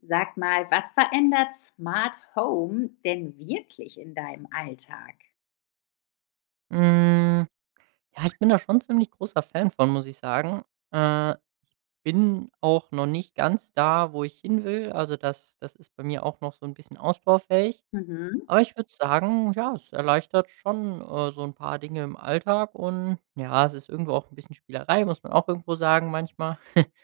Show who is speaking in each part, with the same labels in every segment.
Speaker 1: Sag mal, was verändert Smart Home denn wirklich in deinem Alltag?
Speaker 2: Hm, ja, ich bin da schon ziemlich großer Fan von, muss ich sagen. Äh, Bin auch noch nicht ganz da, wo ich hin will. Also das ist bei mir auch noch so ein bisschen ausbaufähig.
Speaker 1: Mhm.
Speaker 2: Aber ich würde sagen, ja, es erleichtert schon, so ein paar Dinge im Alltag und ja, es ist irgendwo auch ein bisschen Spielerei, muss man auch irgendwo sagen manchmal.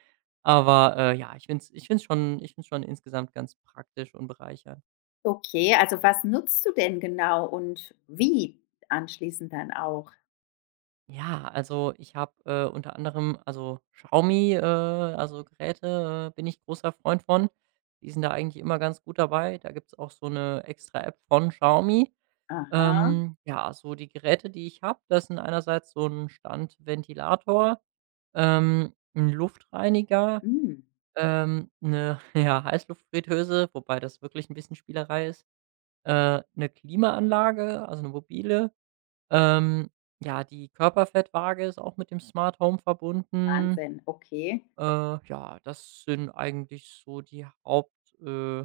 Speaker 2: Aber, ja, ich find's schon insgesamt ganz praktisch und bereichernd.
Speaker 1: Okay, also was nutzt du denn genau und wie anschließend dann auch?
Speaker 2: Ja, also ich habe, unter anderem also Xiaomi, also Geräte, bin ich großer Freund von. Die sind da eigentlich immer ganz gut dabei. Da gibt's auch so eine extra App von Xiaomi.
Speaker 1: Aha,
Speaker 2: Ja, so die Geräte, die ich habe, das sind einerseits so ein Standventilator, 'n Luftreiniger,
Speaker 1: mm,
Speaker 2: 'ne, ja, Heißluftfritteuse, wobei das wirklich ein bisschen Spielerei ist, 'ne Klimaanlage, also eine mobile. ähm, ja, die Körperfettwaage ist auch mit dem Smart Home verbunden.
Speaker 1: Wahnsinn, okay.
Speaker 2: Äh, ja, das sind eigentlich so die Haupt äh,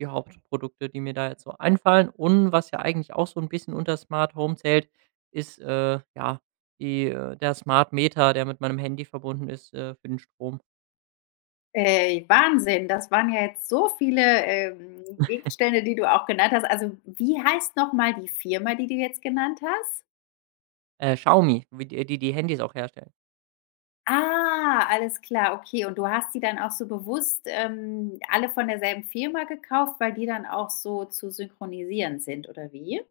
Speaker 2: die Hauptprodukte, die mir da jetzt so einfallen. Und was ja eigentlich auch so ein bisschen unter Smart Home zählt, ist, ja, die der Smart Meter, der mit meinem Handy verbunden ist, für den Strom.
Speaker 1: Wahnsinn, das waren ja jetzt so viele Gegenstände, die du auch genannt hast. Also wie heißt nochmal die Firma, die du jetzt genannt hast?
Speaker 2: Xiaomi, wie die Handys auch herstellen.
Speaker 1: Ah, alles klar, okay. Und du hast die dann auch so bewusst, alle von derselben Firma gekauft, weil die dann auch so zu synchronisieren sind, oder wie?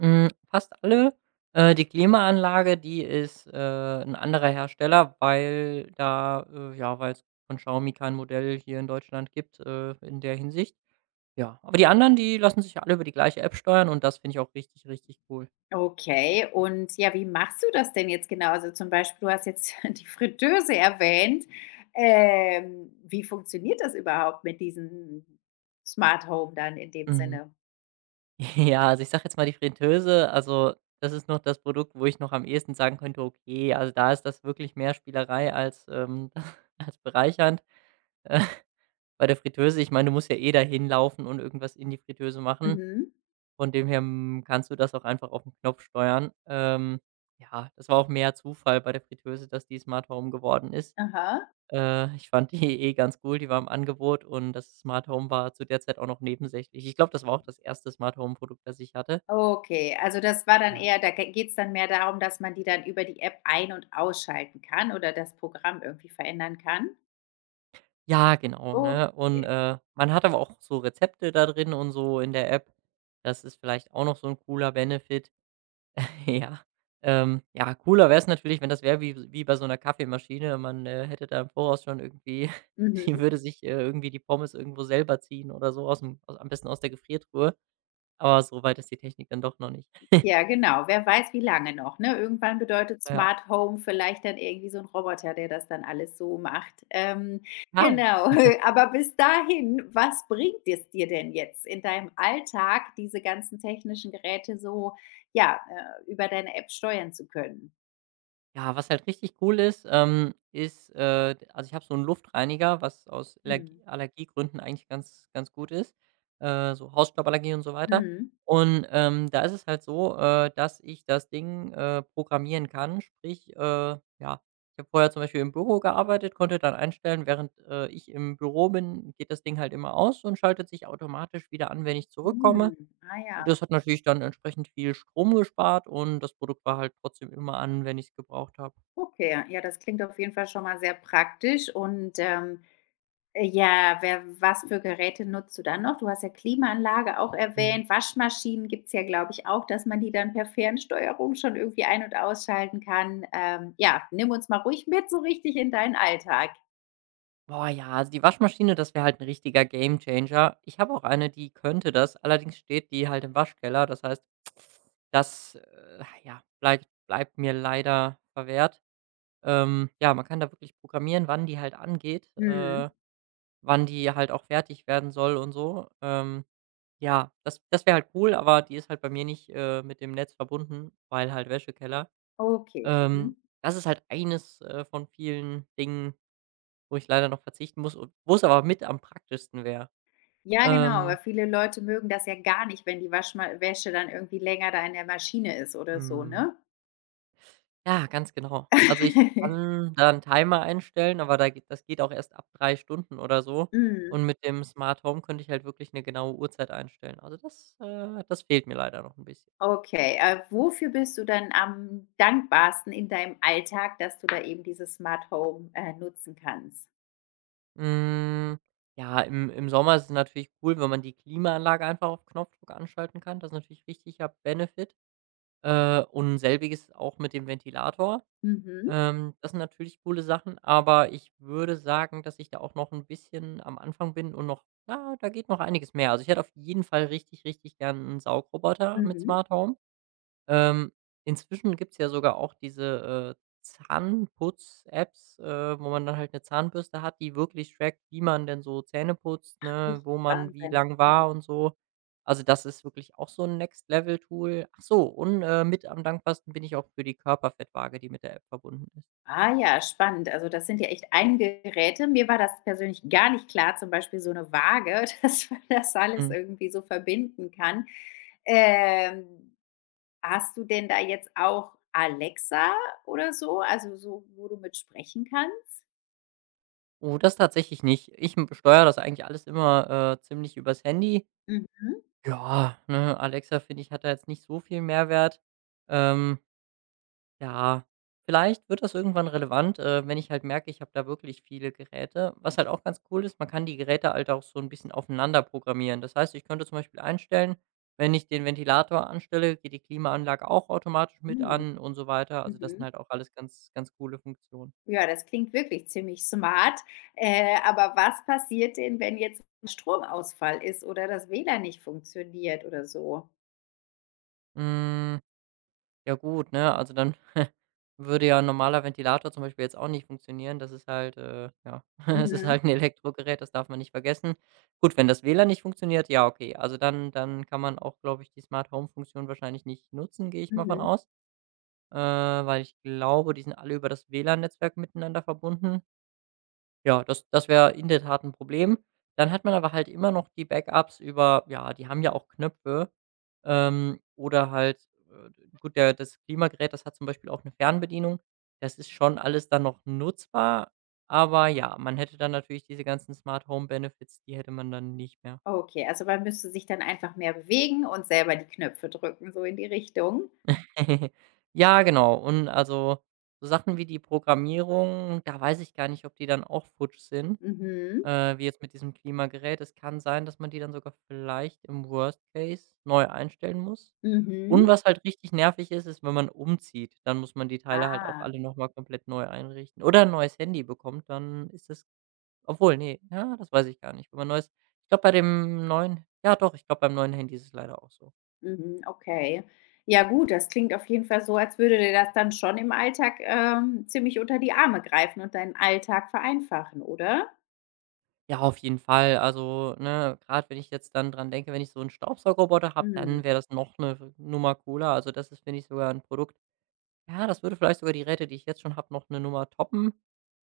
Speaker 2: Fast alle. Die Klimaanlage, die ist, 'n anderer Hersteller, weil da ja, weil es von Xiaomi kein Modell hier in Deutschland gibt, in der Hinsicht. Ja, aber die anderen, die lassen sich ja alle über die gleiche App steuern und das finde ich auch richtig, richtig cool.
Speaker 1: Okay, und ja, wie machst du das denn jetzt genau? Also zum Beispiel, du hast jetzt die Fritteuse erwähnt. Wie funktioniert das überhaupt mit diesem Smart Home dann in dem
Speaker 2: Mhm.
Speaker 1: Sinne?
Speaker 2: Ja, also, ich sage jetzt mal die Fritteuse, also, das ist noch das Produkt, wo ich noch am ehesten sagen könnte: „Okay, also, da ist das wirklich mehr Spielerei als, als bereichernd.“ Äh, bei der Fritteuse, ich meine, du musst ja eh da hinlaufen und irgendwas in die Fritteuse machen.
Speaker 1: Mhm.
Speaker 2: Von dem her, kannst du das auch einfach auf den Knopf steuern. Ja, das war auch mehr Zufall bei der Fritteuse, dass die Smart Home geworden ist.
Speaker 1: Aha.
Speaker 2: Ich fand die eh ganz cool, die war im Angebot und das Smart Home war zu der Zeit auch noch nebensächlich. Ich glaube, das war auch das erste Smart Home Produkt, das ich hatte.
Speaker 1: Okay, also das war dann
Speaker 2: Ja.
Speaker 1: eher da geht es dann mehr darum, dass man die dann über die App ein und ausschalten kann oder das Programm irgendwie verändern kann?
Speaker 2: Ja, genau, ne? Und,
Speaker 1: Okay.
Speaker 2: man hat aber auch so Rezepte da drin und so in der App. Das ist vielleicht auch noch so ein cooler Benefit. Ja. Ja, cooler wäre es natürlich, wenn das wäre wie bei so einer Kaffeemaschine. Man, hätte da im Voraus schon irgendwie die
Speaker 1: Mhm.
Speaker 2: würde sich, irgendwie die Pommes irgendwo selber ziehen oder so aus'm au am besten aus der Gefriertruhe, aber so weit ist die Technik dann doch noch nicht.
Speaker 1: Ja, genau. Wer weiß, wie lange noch, ne? Irgendwann bedeutet
Speaker 2: Ja.
Speaker 1: Smart Home vielleicht dann irgendwie so ein Roboter, der das dann alles so macht. Ähm,
Speaker 2: Ah.
Speaker 1: genau. Aber bis dahin, was bringt es dir denn jetzt in deinem Alltag, diese ganzen technischen Geräte so, ja, über deine App steuern zu können?
Speaker 2: Ja, was halt richtig cool ist, ist, also, ich habe so einen Luftreiniger, was aus
Speaker 1: Mhm.
Speaker 2: Allergiegründen eigentlich ganz ganz gut ist, so Hausstauballergie und so weiter.
Speaker 1: Mhm.
Speaker 2: Und, da ist es halt so, dass ich das Ding, programmieren kann. Sprich, ja, ich habe vorher zum Beispiel im Büro gearbeitet, konnte dann einstellen, während, ich im Büro bin, geht das Ding halt immer aus und schaltet sich automatisch wieder an, wenn ich zurückkomme.
Speaker 1: Mhm. Ah ja.
Speaker 2: Das hat natürlich dann entsprechend viel Strom gespart und das Produkt war halt trotzdem immer an, wenn ich es gebraucht habe.
Speaker 1: Okay, ja, das klingt auf jeden Fall schon mal sehr praktisch und, ja, wer was für Geräte nutzt du dann noch? Du hast ja Klimaanlage auch
Speaker 2: Mhm.
Speaker 1: erwähnt, Waschmaschinen gibt's ja, glaube ich, auch, dass man die dann per Fernsteuerung schon irgendwie ein und ausschalten kann. Ja, nimm uns mal ruhig mit so richtig in deinen Alltag.
Speaker 2: Boah, ja, also die Waschmaschine, das wäre halt 'n richtiger Gamechanger. Ich habe auch eine, die könnte das, allerdings steht die halt im Waschkeller. Das heißt, das, ja, bleibt mir leider verwehrt. Ja, man kann da wirklich programmieren, wann die halt angeht,
Speaker 1: Mhm.
Speaker 2: wann die halt auch fertig werden soll und so. Ja, das wäre halt cool, aber die ist halt bei mir nicht, mit dem Netz verbunden, weil halt Wäschekeller.
Speaker 1: Okay,
Speaker 2: Ähm,
Speaker 1: mhm.
Speaker 2: das ist halt eines, von vielen Dingen wo ich leider noch verzichten muss und wo es aber mit am praktischsten wäre.
Speaker 1: Ja, genau,
Speaker 2: Ähm,
Speaker 1: aber viele Leute mögen das ja gar nicht, wenn die Waschma Wäsche dann irgendwie länger da in der Maschine ist oder so,
Speaker 2: hm,
Speaker 1: ne?
Speaker 2: ja, ganz genau. Also, ich kann da 'n Timer einstellen, aber da geht das geht auch erst ab 3 Stunden oder so.
Speaker 1: Mhm.
Speaker 2: Und mit dem Smart Home könnte ich halt wirklich 'ne genaue Uhrzeit einstellen. Also, das fehlt mir leider noch 'n bisschen.
Speaker 1: Okay, wofür bist du dann am dankbarsten in deinem Alltag, dass du da eben dieses Smart Home, nutzen kannst?
Speaker 2: Hm, ja, im Sommer ist es natürlich cool, wenn man die Klimaanlage einfach auf Knopfdruck anschalten kann. Das ist natürlich richtiger Benefit. Und selbiges auch mit dem Ventilator.
Speaker 1: Mhm,
Speaker 2: Das sind natürlich coole Sachen, aber ich würde sagen, dass ich da auch noch ein bisschen am Anfang bin und da geht noch einiges mehr. Also, ich hätte auf jeden Fall richtig, richtig gern einen Saugroboter mit
Speaker 1: mhm.
Speaker 2: Smart Home. Ähm, inzwischen gibt's ja sogar auch diese, Zahnputz-Apps, wo man dann halt eine Zahnbürste hat, die wirklich trackt, wie man denn so Zähne putzt, ne,
Speaker 1: Echt
Speaker 2: wo man wie
Speaker 1: Wahnsinn.
Speaker 2: lang
Speaker 1: Mhm.
Speaker 2: war und so. Also, das ist wirklich auch so ein Next Level Tool. Ach so, und, mit am dankbarsten bin ich auch für die Körperfettwaage, die mit der App verbunden ist.
Speaker 1: Ah ja, spannend. Also, das sind ja echt einige Geräte. Mir war das persönlich gar nicht klar, zum Beispiel so eine Waage, dass man das alles
Speaker 2: Mhm.
Speaker 1: irgendwie so verbinden kann. Ähm, hast du denn da jetzt auch Alexa oder so, also so, wo du mit sprechen kannst?
Speaker 2: Oh, das tatsächlich nicht. Ich m steuere das eigentlich alles immer, ziemlich übers Handy.
Speaker 1: Mhm,
Speaker 2: Ja, ne, Alexa, finde ich, hat da jetzt nicht so viel Mehrwert. Ähm, ja, vielleicht wird das irgendwann relevant, wenn ich halt merke, ich habe da wirklich viele Geräte. Was halt auch ganz cool ist, man kann die Geräte halt auch so 'n bisschen aufeinander programmieren. Das heißt, ich könnte zum Beispiel einstellen, wenn ich den Ventilator anstelle, geht die Klimaanlage auch automatisch mit
Speaker 1: mhm,
Speaker 2: an und so weiter. Also, das sind
Speaker 1: mhm.
Speaker 2: halt auch alles ganz, ganz coole Funktionen.
Speaker 1: Ja, das klingt wirklich ziemlich smart. Aber was passiert denn, wenn jetzt 'n Stromausfall ist oder das WLAN nicht funktioniert oder so?
Speaker 2: Hm. Ja gut, ne? Also dann würde ja 'n normaler Ventilator zum Beispiel jetzt auch nicht funktionieren. Das ist halt, ja es ist
Speaker 1: Mhm,
Speaker 2: halt ein Elektrogerät, das darf man nicht vergessen. Gut, wenn das WLAN nicht funktioniert, ja okay. Also dann kann man auch, glaube ich, die Smart Home Funktion wahrscheinlich nicht nutzen, gehe ich mal von
Speaker 1: mhm.
Speaker 2: aus, weil ich glaube, die sind alle über das WLAN-Netzwerk miteinander verbunden. Ja, das wäre in der Tat ein Problem. Dann hat man aber halt immer noch die Backups über ja, die haben ja auch Knöpfe, oder halt, äh, gut, der das Klimagerät, das hat zum Beispiel auch eine Fernbedienung. Das ist schon alles dann noch nutzbar, aber ja, man hätte dann natürlich diese ganzen Smart Home Benefits, die hätte man dann nicht mehr.
Speaker 1: Okay, also man müsste sich dann einfach mehr bewegen und selber die Knöpfe drücken, so in die Richtung.
Speaker 2: Ja, genau. Und also, so Sachen wie die Programmierung, da weiß ich gar nicht, ob die dann auch futsch sind.
Speaker 1: Mhm,
Speaker 2: Wie jetzt mit diesem Klimagerät. Es kann sein, dass man die dann sogar vielleicht im Worst Case neu einstellen muss. Und
Speaker 1: mhm.
Speaker 2: was halt richtig nervig ist, ist, wenn man umzieht, dann muss man die Teile halt auch
Speaker 1: Ah,
Speaker 2: alle noch mal komplett neu einrichten. Oder ein neues Handy bekommt, dann ist das obwohl, nee ja, das weiß ich gar nicht. Wenn man neues Ich glaube, bei dem neuen ja doch, ich glaube, beim neuen Handy ist es leider auch so.
Speaker 1: mhm, okay. Ja gut, das klingt auf jeden Fall so, als würde dir das dann schon im Alltag, ziemlich unter die Arme greifen und deinen Alltag vereinfachen, oder?
Speaker 2: Ja, auf jeden Fall. Also, ne, grad wenn ich jetzt dann dran denke, wenn ich so einen Staubsaugerroboter habe,
Speaker 1: Mhm,
Speaker 2: dann wäre das noch eine Nummer cooler. Also, das ist, finde ich, sogar ein Produkt. Ja, das würde vielleicht sogar die Räte die ich jetzt schon habe, noch eine Nummer toppen.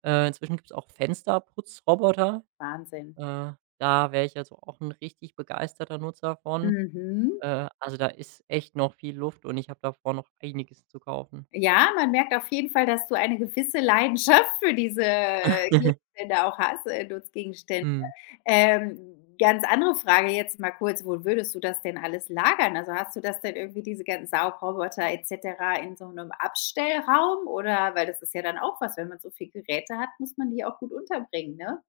Speaker 2: Inzwischen gibt es auch Fensterputzroboter.
Speaker 1: Wahnsinn.
Speaker 2: Äh, da wäre ich also auch ein richtig begeisterter Nutzer von.
Speaker 1: Mhm.
Speaker 2: Also, da ist echt noch viel Luft und ich habe da vor, noch einiges zu kaufen.
Speaker 1: Ja, man merkt auf jeden Fall, dass du eine gewisse Leidenschaft für diese Gegenstände auch hast, Nutzgegenstände.
Speaker 2: Mhm.
Speaker 1: Ganz andere Frage jetzt mal kurz, wo würdest du das denn alles lagern? Also, hast du das denn irgendwie diese ganzen Saugroboter et cetera in so einem Abstellraum oder weil das ist ja dann auch was, wenn man so viel Geräte hat, muss man die auch gut unterbringen, ne?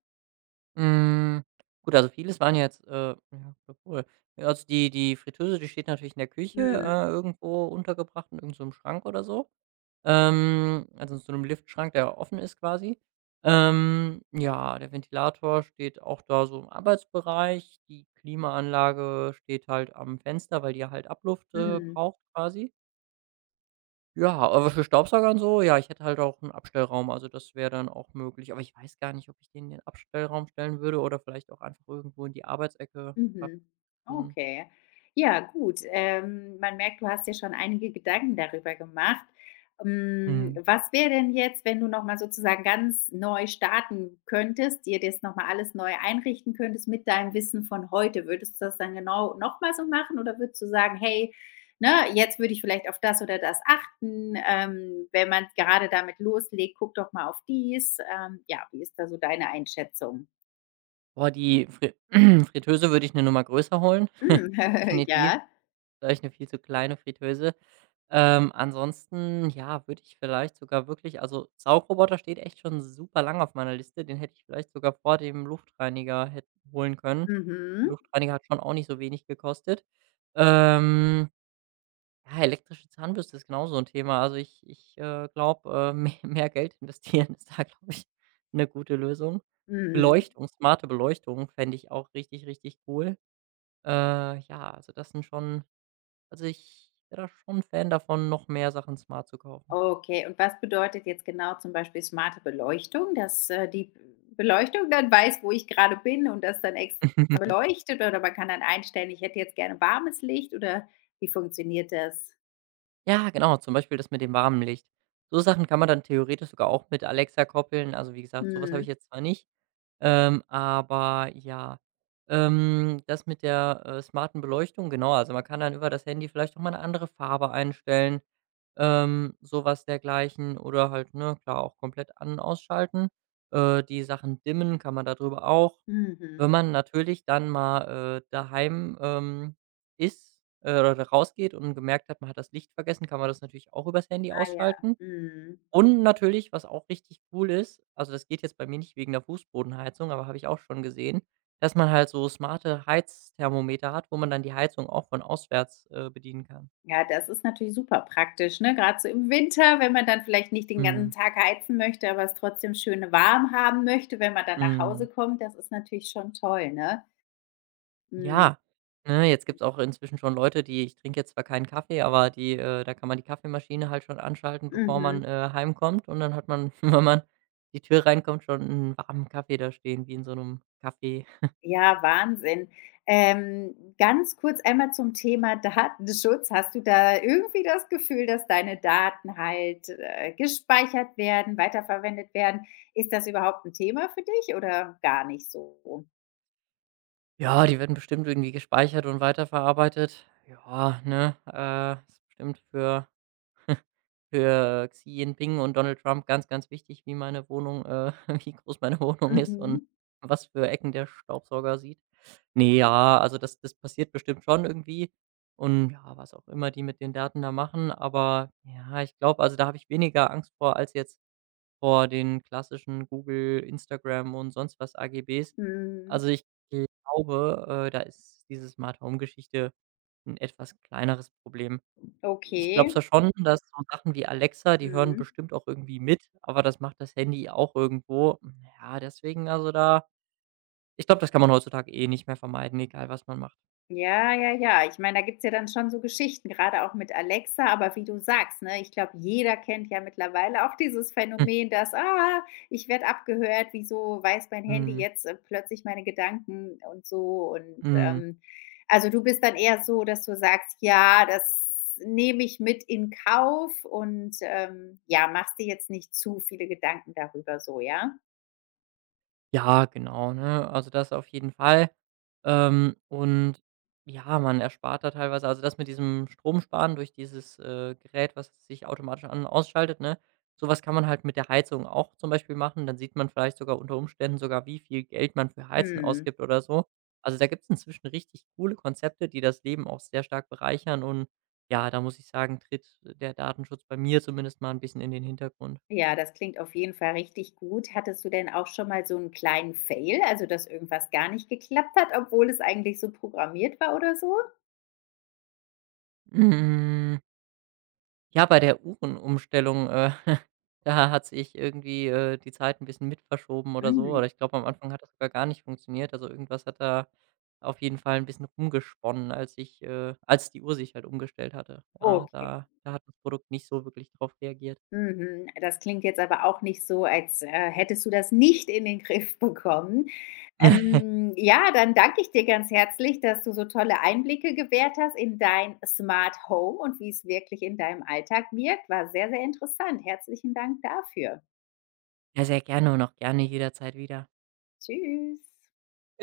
Speaker 2: Mm, gut, also vieles waren ja jetzt, obwohl ja, cool. Also die Fritteuse, die steht natürlich in der Küche,
Speaker 1: Mhm,
Speaker 2: irgendwo untergebracht in irgendeinem Schrank oder so. Also in so einem Liftschrank, der offen ist quasi. Ja, der Ventilator steht auch da so im Arbeitsbereich. Die Klimaanlage steht halt am Fenster, weil die ja halt Abluft,
Speaker 1: mhm.
Speaker 2: braucht quasi. Ja, aber für Staubsauger und so, ja, ich hätte halt auch einen Abstellraum, also das wäre dann auch möglich. Aber ich weiß gar nicht, ob ich den in den Abstellraum stellen würde oder vielleicht auch einfach irgendwo in die Arbeitsecke. Ab
Speaker 1: Mhm.
Speaker 2: hm.
Speaker 1: Okay. Ja, gut. Man merkt, du hast dir schon einige Gedanken darüber gemacht. Hm,
Speaker 2: Mhm.
Speaker 1: was wäre denn jetzt, wenn du noch mal sozusagen ganz neu starten könntest, dir das noch mal alles neu einrichten könntest mit deinem Wissen von heute? Würdest du das dann genau noch mal so machen oder würdest du sagen: „Hey, ne, jetzt würde ich vielleicht auf das oder das achten. Wenn man gerade damit loslegt, guck doch mal auf dies.“ Ja, wie ist da so deine Einschätzung?
Speaker 2: Boah, die Fri Fritteuse würde ich 'ne Nummer größer holen,
Speaker 1: Hm,
Speaker 2: definitiv.
Speaker 1: ja.
Speaker 2: Vielleicht 'ne viel zu kleine Fritteuse. Ansonsten, ja, würde ich vielleicht sogar wirklich also, Saugroboter steht echt schon super lang auf meiner Liste. Den hätte ich vielleicht sogar vor dem Luftreiniger hätt holen können. Der
Speaker 1: Mhm.
Speaker 2: Luftreiniger hat schon auch nicht so wenig gekostet. Ähm, ja, elektrische Zahnbürste ist genau so 'n Thema. Also, ich glaube, me mehr Geld investieren ist da, glaube ich, eine gute Lösung.
Speaker 1: Mhm.
Speaker 2: Beleuchtung, smarte Beleuchtung fände ich auch richtig, richtig cool. Ja, also das sind schon also, ich wäre da schon Fan davon, noch mehr Sachen smart zu kaufen.
Speaker 1: Okay, und was bedeutet jetzt genau zum Beispiel smarte Beleuchtung, dass, die Beleuchtung dann weiß, wo ich gerade bin und das dann extra beleuchtet oder man kann dann einstellen, ich hätte jetzt gerne warmes Licht oder wie funktioniert das?
Speaker 2: Ja, genau, zum Beispiel das mit dem warmen Licht. So Sachen kann man dann theoretisch sogar auch mit Alexa koppeln. Also, wie gesagt, so was habe ich
Speaker 1: Mhm.
Speaker 2: jetzt zwar nicht, aber ja. Das mit der, smarten Beleuchtung, genau, also man kann dann über das Handy vielleicht auch mal eine andere Farbe einstellen, so dergleichen oder halt, ne, klar auch komplett an und ausschalten. Die Sachen dimmen kann man darüber auch. Wenn
Speaker 1: Mhm.
Speaker 2: man natürlich dann mal, daheim, ist oder rausgeht und gemerkt hat, man hat das Licht vergessen, kann man das natürlich auch übers Handy
Speaker 1: Ah ja.
Speaker 2: ausschalten.
Speaker 1: Mhm.
Speaker 2: Und natürlich, was auch richtig cool ist, also das geht jetzt bei mir nicht wegen der Fußbodenheizung, aber habe ich auch schon gesehen, dass man halt so smarte Heizthermometer hat, wo man dann die Heizung auch von auswärts, bedienen kann.
Speaker 1: Ja, das ist natürlich super praktisch, ne? Gerade so im Winter, wenn man dann vielleicht nicht den ganzen
Speaker 2: Mhm.
Speaker 1: Tag heizen möchte, aber es trotzdem schön warm haben möchte, wenn man dann nach
Speaker 2: Mhm.
Speaker 1: Hause kommt, das ist natürlich schon toll, ne? Mhm.
Speaker 2: Ja, ne, jetzt gibt's auch inzwischen schon Leute, die ich trinke jetzt zwar keinen Kaffee, aber die da kann man die Kaffeemaschine halt schon anschalten, bevor
Speaker 1: Mhm.
Speaker 2: man, heimkommt und dann hat man, wenn man die Tür reinkommt, schon einen warmen Kaffee da stehen, wie in so einem Kaffee.
Speaker 1: Ja, Wahnsinn. Ganz kurz einmal zum Thema Datenschutz. Hast du da irgendwie das Gefühl, dass deine Daten halt, gespeichert werden, weiterverwendet werden? Ist das überhaupt ein Thema für dich oder gar nicht so?
Speaker 2: Ja, die werden bestimmt irgendwie gespeichert und weiterverarbeitet. Ja, ne, ist bestimmt für Xi Jinping und Donald Trump ganz, ganz wichtig, wie meine Wohnung wie groß meine Wohnung ist und
Speaker 1: Mhm.
Speaker 2: was für Ecken der Staubsauger sieht. Ne, ja, also das passiert bestimmt schon irgendwie und ja, was auch immer die mit den Daten da machen, aber ja, ich glaube, also da habe ich weniger Angst vor als jetzt vor den klassischen Google, Instagram und sonst was AGBs.
Speaker 1: Mhm.
Speaker 2: Also, ich glaube, da ist diese Smart-Home-Geschichte ein etwas kleineres Problem. Ich glaube
Speaker 1: Okay.
Speaker 2: zwar schon, dass so Sachen wie Alexa, die hören
Speaker 1: Mhm.
Speaker 2: bestimmt auch irgendwie mit, aber das macht das Handy auch irgendwo. Ja, deswegen also da ich glaube, das kann man heutzutage eh nicht mehr vermeiden, egal was man macht.
Speaker 1: Ja, ja, ja. Ich meine, da gibt's ja dann schon so Geschichten, gerade auch mit Alexa, aber wie du sagst, ne, ich glaube, jeder kennt ja mittlerweile auch dieses
Speaker 2: Hm,
Speaker 1: Phänomen, dass: „Ah, ich werde abgehört. Wieso weiß mein Handy
Speaker 2: mhm,
Speaker 1: jetzt, plötzlich meine Gedanken?“ und so und,
Speaker 2: mhm.
Speaker 1: ähm, also, du bist dann eher so, dass du sagst: „Ja, das nehme ich mit in Kauf“ und, ja, machst dir jetzt nicht zu viele Gedanken darüber so, ja?
Speaker 2: Ja, genau, ne? Also, das auf jeden Fall. Und ja, man erspart da teilweise also, das mit diesem Stromsparen durch dieses, Gerät, was sich automatisch an und ausschaltet, ne? Sowas kann man halt mit der Heizung auch zum Beispiel machen. Dann sieht man vielleicht sogar unter Umständen sogar, wie viel Geld man für Heizen
Speaker 1: Mhm.
Speaker 2: ausgibt oder so. Also, da gibt's inzwischen richtig coole Konzepte, die das Leben auch sehr stark bereichern und ja, da muss ich sagen, tritt der Datenschutz bei mir zumindest mal ein bisschen in den Hintergrund.
Speaker 1: Ja, das klingt auf jeden Fall richtig gut. Hattest du denn auch schon mal so einen kleinen Fail, also dass irgendwas gar nicht geklappt hat, obwohl es eigentlich so programmiert war oder so?
Speaker 2: Mm. Ja, bei der Uhrenumstellung, da hat sich irgendwie, die Zeit ein bisschen mit verschoben oder so.
Speaker 1: Mhm,
Speaker 2: Oder ich glaube, am Anfang hat das sogar gar nicht funktioniert. Also, irgendwas hat da auf jeden Fall ein bisschen rumgesponnen, als ich als die Uhr sich halt umgestellt hatte. Ja,
Speaker 1: okay.
Speaker 2: da hat das Produkt nicht so wirklich drauf reagiert.
Speaker 1: Mhm. Das klingt jetzt aber auch nicht so, als, hättest du das nicht in den Griff bekommen. Ja, dann danke ich dir ganz herzlich, dass du so tolle Einblicke gewährt hast in dein Smart Home und wie es wirklich in deinem Alltag wirkt. War sehr, sehr interessant. Herzlichen Dank dafür.
Speaker 2: Ja, sehr gerne und auch gerne jederzeit wieder.
Speaker 1: Tschüss.